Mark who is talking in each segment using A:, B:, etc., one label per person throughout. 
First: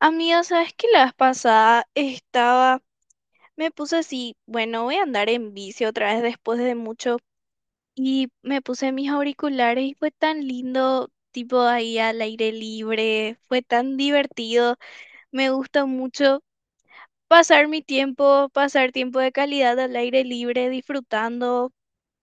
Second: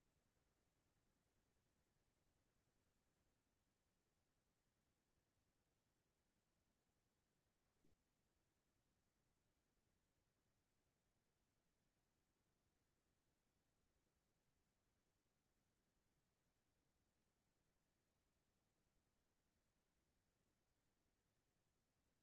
A: Amiga, ¿sabes qué? La vez pasada estaba, me puse así, bueno, voy a andar en bici otra vez después de mucho y me puse mis auriculares y fue tan lindo, tipo ahí al aire libre, fue tan divertido, me gusta mucho pasar mi tiempo, pasar tiempo de calidad al aire libre, disfrutando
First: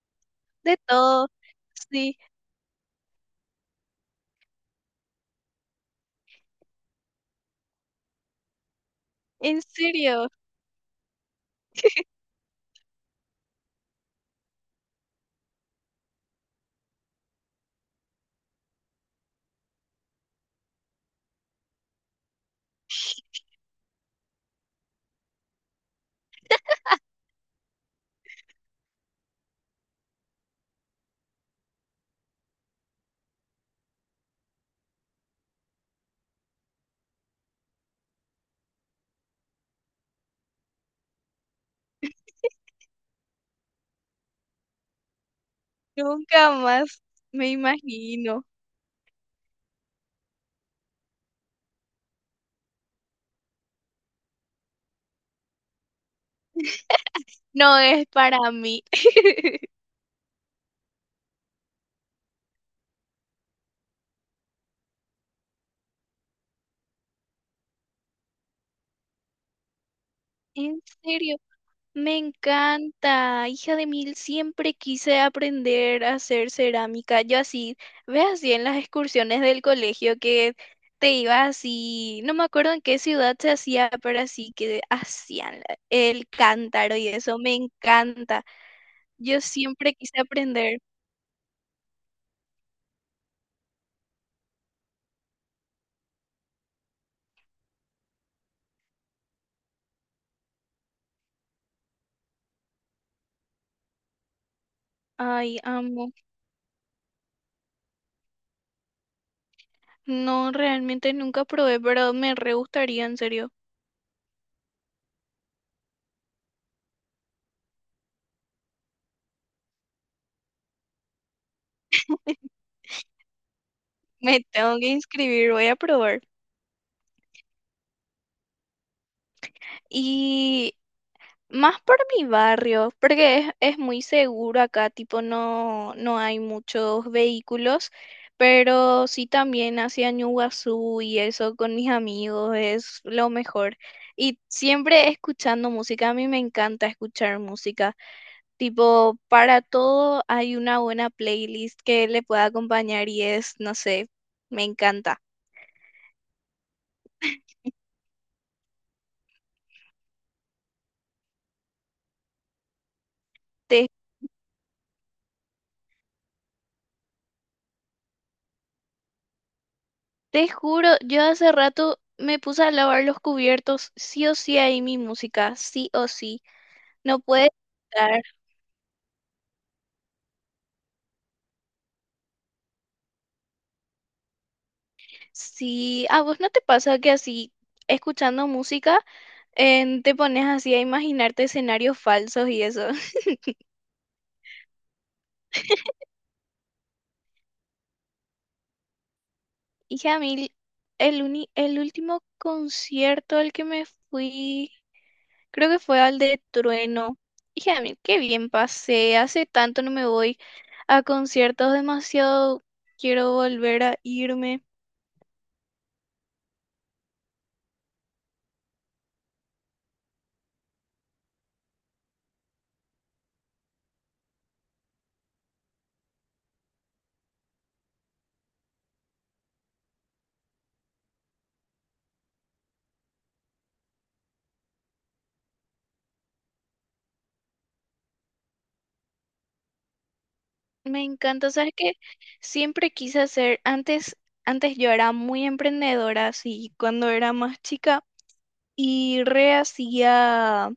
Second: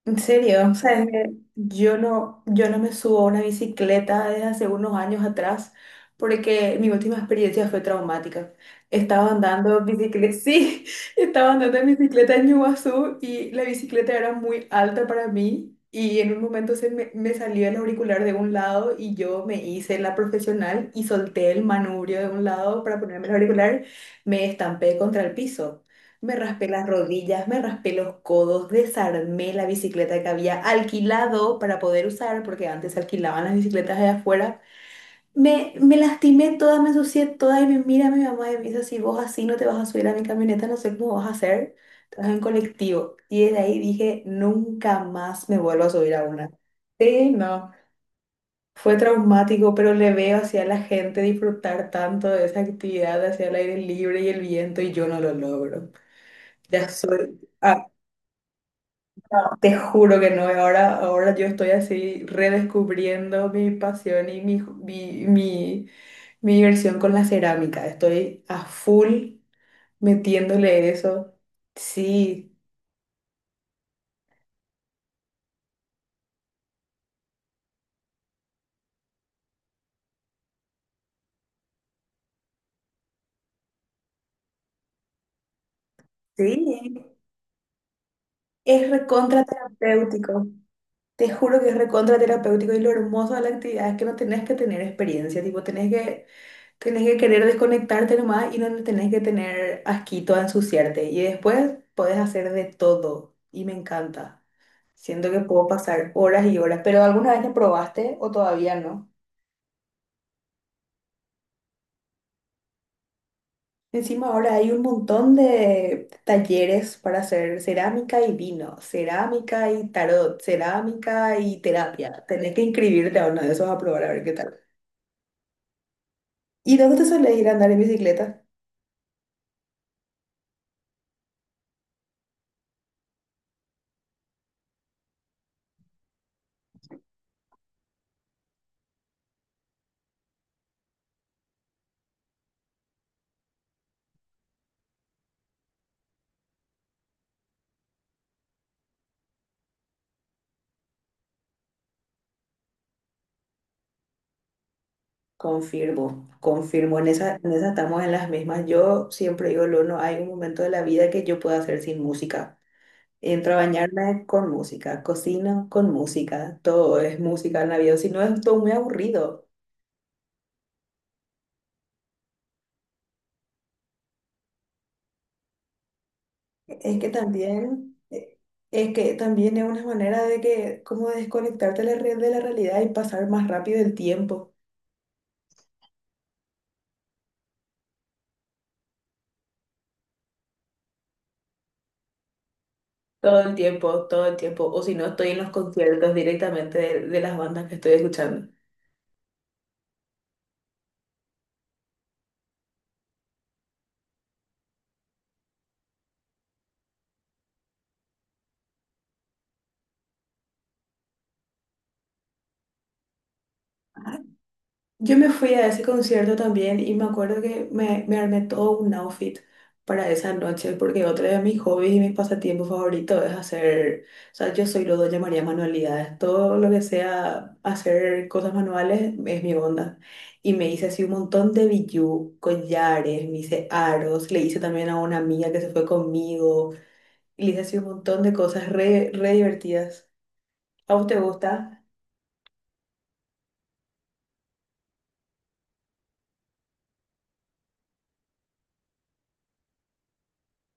B: En serio, o
A: de
B: sea, es
A: todo.
B: que yo
A: Sí,
B: no, yo no me subo a una bicicleta desde hace unos años atrás porque mi última experiencia fue traumática. Estaba
A: en
B: andando en
A: serio,
B: bicicleta, sí, estaba andando en bicicleta en Iguazú y la bicicleta era muy alta para mí y en un momento me salió el auricular de un lado y yo me hice la profesional y solté el manubrio de un lado para ponerme el auricular, me estampé contra el piso. Me raspé las rodillas, me raspé los codos, desarmé la bicicleta que había alquilado para poder usar, porque antes se alquilaban las bicicletas allá afuera. Me lastimé toda, me ensucié toda y me mira mi mamá y me dice, si vos así no te vas a subir a mi camioneta, no sé cómo vas a hacer, te vas en colectivo. Y desde ahí dije, nunca más me vuelvo a subir a una.
A: nunca más
B: Sí,
A: me
B: no.
A: imagino.
B: Fue traumático, pero le veo hacia la gente disfrutar tanto de esa actividad, hacia el aire libre y el viento, y yo no lo logro. Ya soy.
A: No es para mí.
B: Te juro que no, y ahora yo estoy así redescubriendo mi pasión y mi diversión con la cerámica. Estoy a full
A: En
B: metiéndole eso.
A: serio. Me
B: Sí,
A: encanta, hija de mil, siempre quise aprender a hacer cerámica. Yo así, ve así en las excursiones del colegio que te ibas así, no me acuerdo en qué ciudad se hacía, pero así que hacían la- el cántaro
B: sí,
A: y eso, me encanta.
B: es
A: Yo
B: recontra
A: siempre quise
B: terapéutico.
A: aprender.
B: Te juro que es recontra terapéutico y lo hermoso de la actividad es que no tenés que tener experiencia, tipo, tenés que querer desconectarte nomás y no tenés que tener asquito a ensuciarte. Y después podés hacer de todo y me encanta. Siento que
A: Ay,
B: puedo pasar
A: amo.
B: horas y horas, pero ¿alguna vez lo probaste o todavía no?
A: No, realmente nunca probé, pero me re gustaría, en serio.
B: Encima ahora hay un montón de talleres para hacer cerámica y vino, cerámica y tarot, cerámica y terapia. Tenés que inscribirte a uno de esos a probar a ver qué
A: Me
B: tal.
A: tengo que inscribir, voy a probar.
B: ¿Y dónde te sueles ir a andar en bicicleta?
A: Y más por mi barrio, porque es muy seguro acá, tipo no, no hay muchos vehículos, pero sí también hacia Ñuguazú y eso con mis amigos es lo mejor. Y siempre escuchando música, a mí me encanta escuchar música, tipo para todo hay una buena playlist que le pueda acompañar y es, no sé, me encanta.
B: Confirmo, confirmo, en esa estamos en las mismas. Yo siempre digo, lo no hay un momento de la vida que yo pueda hacer sin música. Entro a bañarme con música, cocino con música, todo es música en la vida, si no es todo muy aburrido.
A: Te juro, yo hace rato me puse a lavar los cubiertos, sí o sí ahí mi música, sí o sí,
B: Es que
A: no puede
B: también,
A: estar.
B: es que también es una manera de que, como desconectarte de de la realidad y pasar más rápido el tiempo.
A: Sí, ¿a vos no te pasa que así, escuchando música, te pones así a imaginarte escenarios falsos y eso?
B: Todo el tiempo, todo el tiempo. O si no, estoy en los conciertos directamente de las bandas que estoy escuchando.
A: Y a mí, el, uni- el último concierto al que me fui, creo que fue al de Trueno. Y a mí, qué bien pasé, hace tanto no me voy a conciertos, demasiado quiero volver a irme.
B: Yo me fui a ese concierto también y me acuerdo que me armé todo un outfit para esa noche porque otro de mis hobbies y mis pasatiempos favoritos es hacer, o sea, yo soy lo que llamaría manualidades, todo lo que sea hacer cosas manuales es mi onda. Y me hice así un montón de bijú, collares, me hice aros, le hice también a una amiga que se fue conmigo y le hice así un montón de cosas re divertidas. ¿A
A: Me
B: vos te
A: encanta, sabes
B: gusta?
A: que siempre quise hacer, antes, antes yo era muy emprendedora, así, cuando era más chica, y re hacía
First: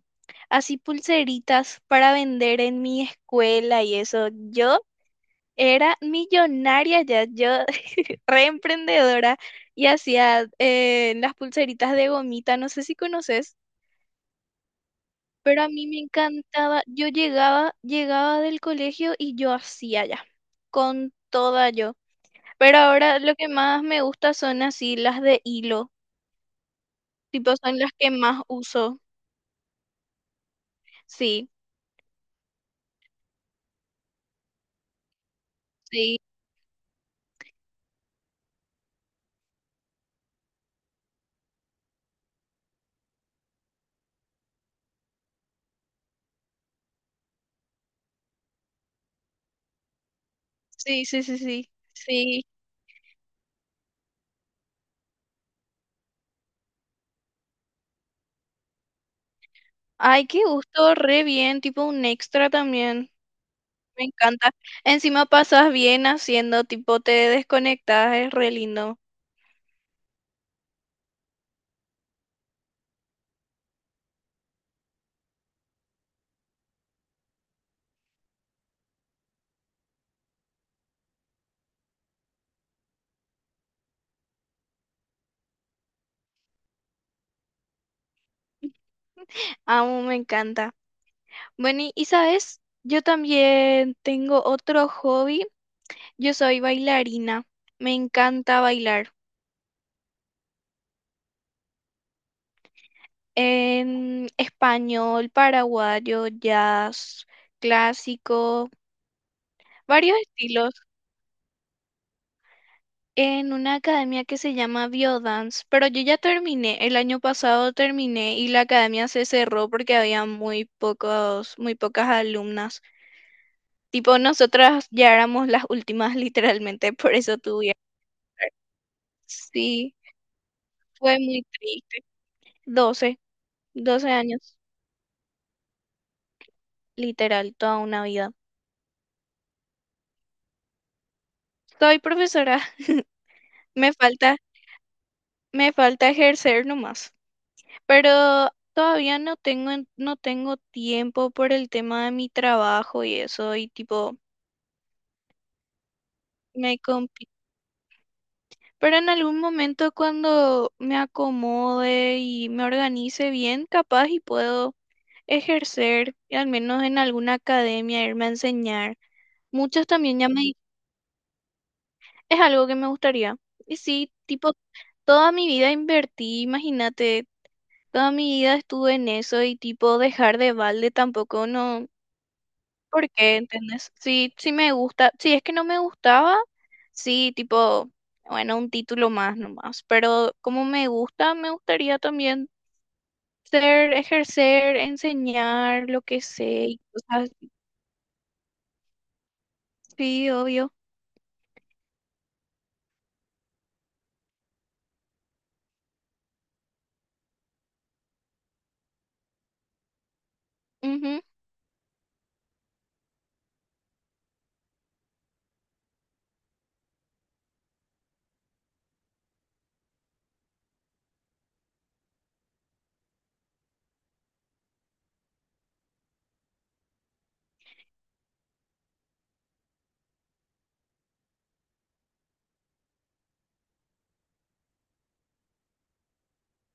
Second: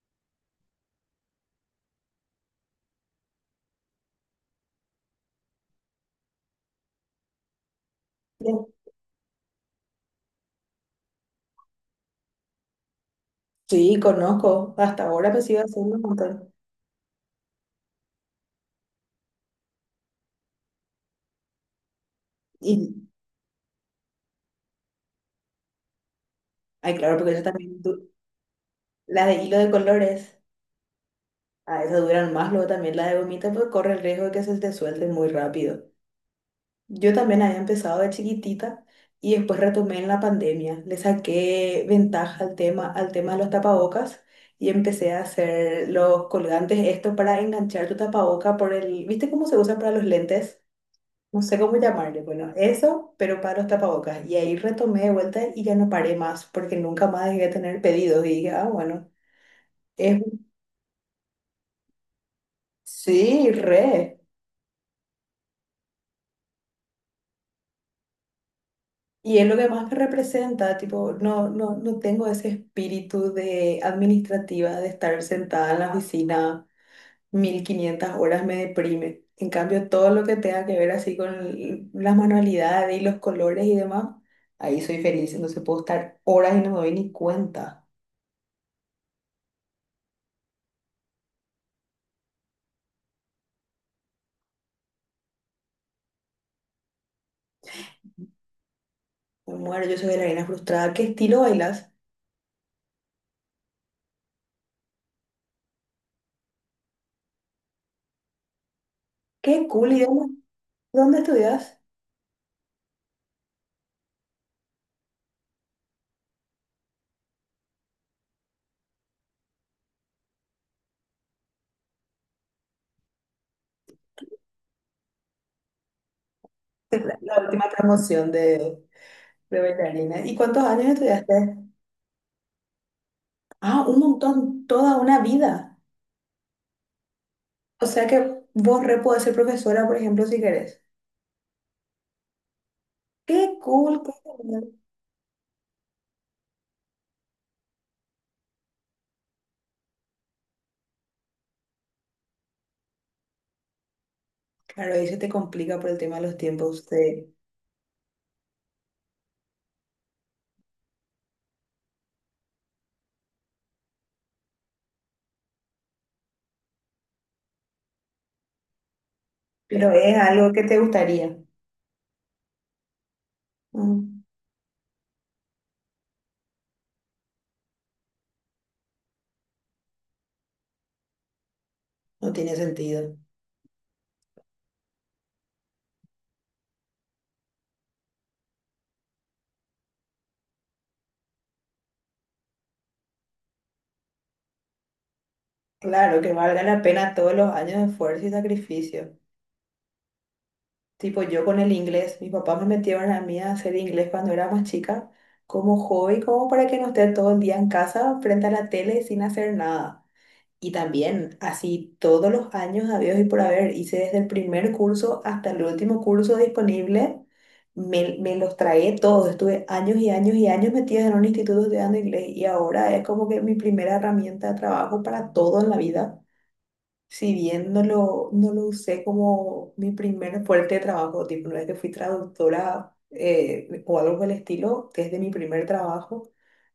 A: así pulseritas para vender en mi escuela y eso. Yo era millonaria ya, yo re
B: Sí,
A: emprendedora y hacía las pulseritas de gomita, no sé si conoces,
B: sí, conozco, hasta ahora me sigo
A: pero a mí
B: haciendo
A: me
B: un montón.
A: encantaba, yo llegaba, llegaba del colegio y yo hacía ya, con toda yo. Pero
B: Y,
A: ahora lo que más me gusta son así las de hilo,
B: ay, claro, porque eso
A: tipo son
B: también,
A: las que más uso.
B: las de hilo de colores,
A: Sí,
B: a esas duran más, luego también la de gomita, pues corre el riesgo de que se te suelte muy rápido.
A: sí,
B: Yo también había empezado de chiquitita y después retomé en la pandemia. Le saqué ventaja al tema de los tapabocas y empecé a hacer los colgantes, esto para enganchar tu tapaboca por el, ¿viste cómo se usa para los lentes?
A: sí, sí, sí,
B: No sé
A: sí,
B: cómo llamarle,
A: sí.
B: bueno, eso, pero para los tapabocas. Y ahí retomé de vuelta y ya no paré más, porque nunca más dejé de tener pedidos. Y dije, ah, bueno. Es,
A: Ay, qué gusto, re bien, tipo un extra también.
B: sí,
A: Me
B: re.
A: encanta. Encima pasas bien haciendo, tipo te desconectas, es re lindo.
B: Y es lo que más me representa, tipo, no tengo ese espíritu de administrativa, de estar sentada en la oficina 1500 horas me deprime. En cambio, todo lo que tenga que ver así con las manualidades y los colores y demás, ahí soy feliz, entonces puedo estar horas y no me doy ni cuenta.
A: Amo, me encanta. Bueno, y sabes, yo también tengo otro hobby. Yo soy bailarina. Me encanta bailar.
B: Me muero, yo soy bailarina frustrada. ¿Qué estilo bailas?
A: En español, paraguayo, jazz, clásico,
B: Qué cool,
A: varios estilos
B: ¿dónde estudias?
A: en una academia que se llama Biodance, pero yo ya terminé, el año pasado terminé y la academia se cerró porque había muy pocos, muy pocas alumnas. Tipo, nosotras ya éramos las últimas literalmente, por eso
B: la última
A: tuve.
B: promoción de
A: Sí,
B: bailarina. ¿Y cuántos años
A: fue muy
B: estudiaste?
A: triste. 12
B: Ah, un
A: 12 años,
B: montón, toda una vida.
A: literal, toda
B: O
A: una
B: sea que
A: vida.
B: vos re podés ser profesora, por ejemplo, si querés.
A: Soy profesora,
B: Qué
A: me
B: cool, qué
A: falta,
B: genial.
A: me falta ejercer nomás. Pero todavía no tengo, en- no tengo tiempo por el tema de mi trabajo y eso, y tipo,
B: Claro, ahí se te complica por el tema de los
A: me
B: tiempos,
A: compi-
B: de-
A: Pero en algún momento cuando me acomode y me organice bien, capaz y puedo ejercer, y al menos en alguna academia, irme a enseñar. Muchos
B: pero es
A: también ya me...
B: algo
A: di-
B: que te gustaría.
A: Es algo que me gustaría. Y sí,
B: Mm,
A: tipo, toda mi vida invertí, imagínate, toda mi vida estuve en eso y tipo, dejar de balde tampoco no.
B: no tiene
A: ¿Por
B: sentido.
A: qué? ¿Entendés? Sí, sí me gusta. Si es que no me gustaba, sí, tipo, bueno, un título más nomás. Pero como me gusta, me gustaría también ser, ejercer, enseñar lo
B: Claro,
A: que
B: que
A: sé
B: valga
A: y
B: la pena
A: cosas
B: todos
A: así.
B: los años de esfuerzo y sacrificio.
A: Sí, obvio.
B: Tipo, yo con el inglés, mis papás me metieron a mí a hacer inglés cuando era más chica, como hobby, como para que no esté todo el día en casa frente a la tele sin hacer nada. Y
A: Ujú.
B: también, así todos los años habidos y por haber, hice desde el primer curso hasta el último curso disponible, me los tragué todos. Estuve años y años y años metida en un instituto estudiando inglés y ahora es como que mi primera herramienta de trabajo para todo en la vida. Si bien no lo usé como mi primer fuerte de trabajo, tipo, no es que fui traductora o algo por el estilo, desde mi primer trabajo,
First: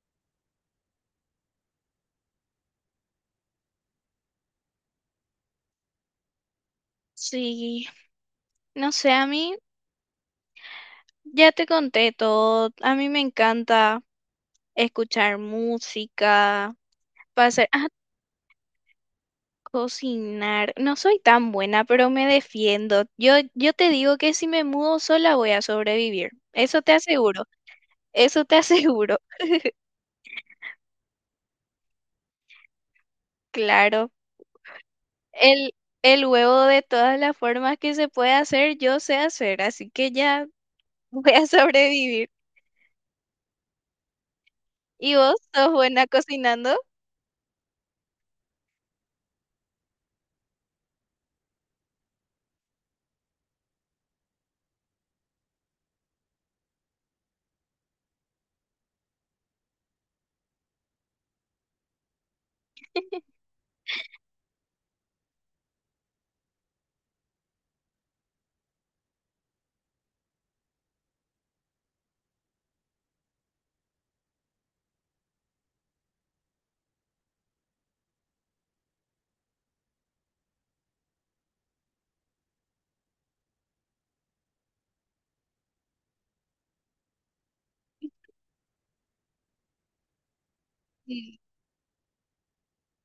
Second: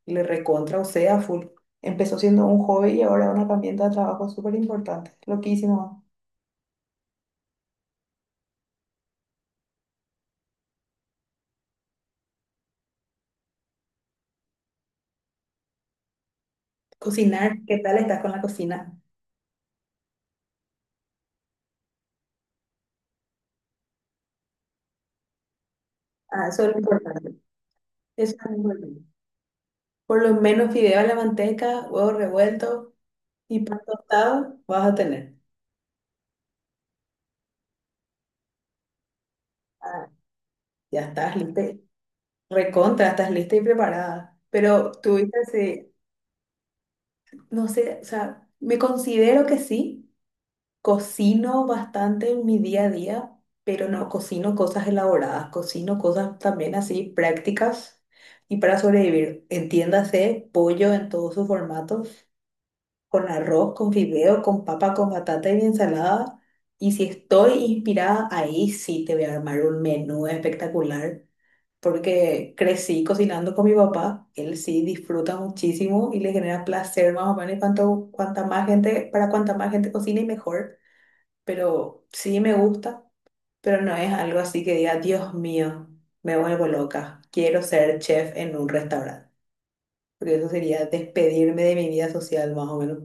B: le recontra usé a full. Empezó siendo un hobby y ahora una herramienta de trabajo súper importante. Loquísimo.
A: Sí, no sé, a mí ya te conté todo. A mí me encanta escuchar música,
B: Cocinar,
A: pasar.
B: ¿qué tal estás con la cocina?
A: Cocinar. No soy tan buena, pero me defiendo. Yo te digo que si me mudo sola voy a sobrevivir.
B: Ah, eso es lo
A: Eso te
B: importante.
A: aseguro.
B: Eso
A: Eso
B: es lo
A: te
B: importante.
A: aseguro.
B: Por lo menos fideo a la manteca, huevo revuelto y pan
A: Claro.
B: tostado vas a tener.
A: El, el huevo de todas las formas que se puede hacer, yo sé hacer. Así
B: Ah,
A: que ya
B: ya
A: voy
B: estás
A: a
B: listo.
A: sobrevivir.
B: Recontra, estás lista y preparada. Pero
A: ¿Y vos
B: tuviste
A: sos
B: ese,
A: buena cocinando?
B: no sé, o sea, me considero que sí, cocino bastante en mi día a día, pero no cocino cosas elaboradas, cocino cosas también así prácticas y para sobrevivir. Entiéndase, pollo en todos sus formatos, con arroz, con fideo, con papa, con batata y ensalada. Y si estoy inspirada, ahí sí te voy a armar un menú espectacular porque crecí cocinando con mi papá. Él sí disfruta muchísimo y le genera placer más o menos. Y cuanta más gente, para cuanta más gente cocine, mejor. Pero sí me gusta, pero no es algo así que diga, Dios mío, me vuelvo loca. Quiero ser chef en un restaurante. Porque eso sería despedirme de mi vida social, más o menos.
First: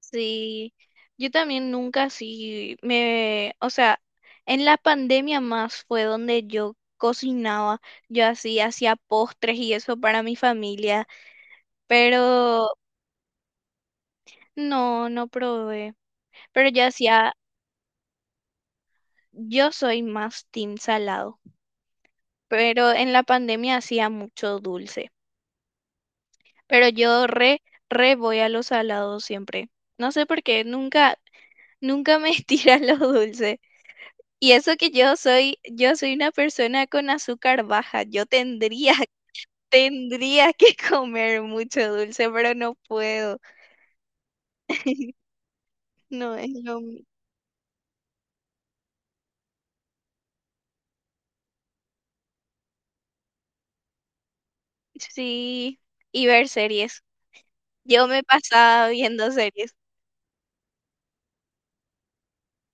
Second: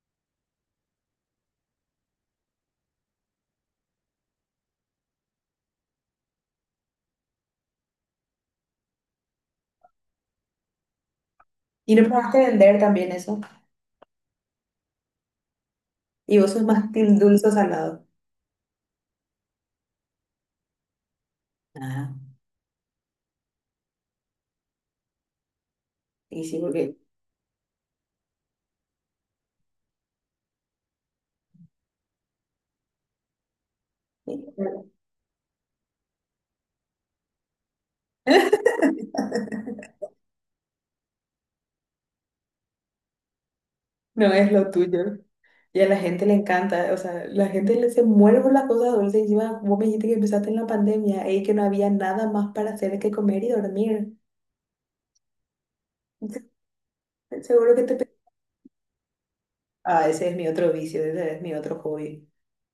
A: Sí, yo también nunca sí me, o sea, en la pandemia más fue donde yo cocinaba, yo así hacía postres y eso para mi familia,
B: ¿Y no probaste
A: pero
B: vender también eso?
A: no, no probé,
B: ¿Y vos sos
A: pero yo
B: más team
A: hacía,
B: dulce o salado?
A: yo soy más team salado,
B: Ah,
A: pero en la pandemia hacía mucho dulce,
B: y sí,
A: pero
B: porque...
A: yo re, re voy a los salados siempre, no sé por qué, nunca, nunca me tiran los dulces. Y eso que yo soy una persona con azúcar baja. Yo tendría, tendría que comer mucho dulce, pero no puedo.
B: No es lo tuyo. Y a la gente le
A: No es lo
B: encanta, o
A: mío.
B: sea, la gente le se muere por las cosas dulces. Encima, vos me dijiste que empezaste en la pandemia y que no había nada más para hacer que comer y dormir.
A: Sí, y
B: Entonces,
A: ver series.
B: seguro que te...
A: Yo
B: pe-
A: me pasaba viendo series.
B: ah, ese es mi otro vicio, ese es mi otro hobby.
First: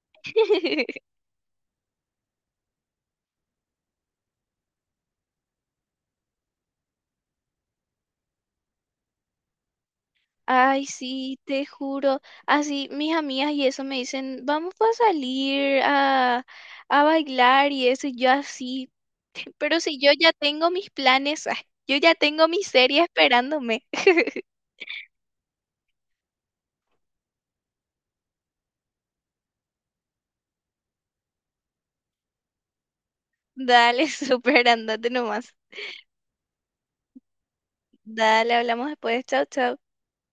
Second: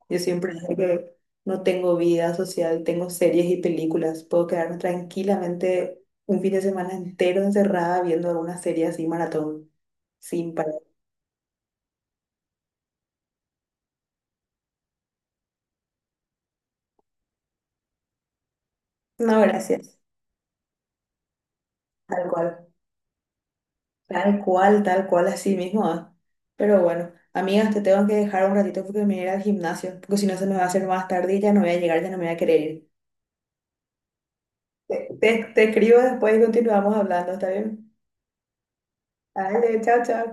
B: Yo siempre digo que no tengo vida social, tengo series y películas. Puedo quedarme tranquilamente un fin de semana entero encerrada viendo alguna serie así, maratón, sin parar.
A: Ay, sí, te juro. Así mis amigas y eso me dicen, vamos a salir a bailar y eso, y yo así.
B: No,
A: Pero
B: gracias.
A: si yo ya tengo mis planes, ah, yo ya
B: Tal
A: tengo mi
B: cual.
A: serie esperándome.
B: Tal cual, tal cual, así mismo. Ah. Pero bueno, amigas, te tengo que dejar un ratito porque me voy a ir al gimnasio, porque si no se me va a hacer más tarde y ya no voy a llegar, ya no me voy a querer ir.
A: Dale, súper, andate nomás.
B: Te escribo después y continuamos hablando, ¿está bien?
A: Dale, hablamos después. Chau, chau.
B: Dale, chao, chao.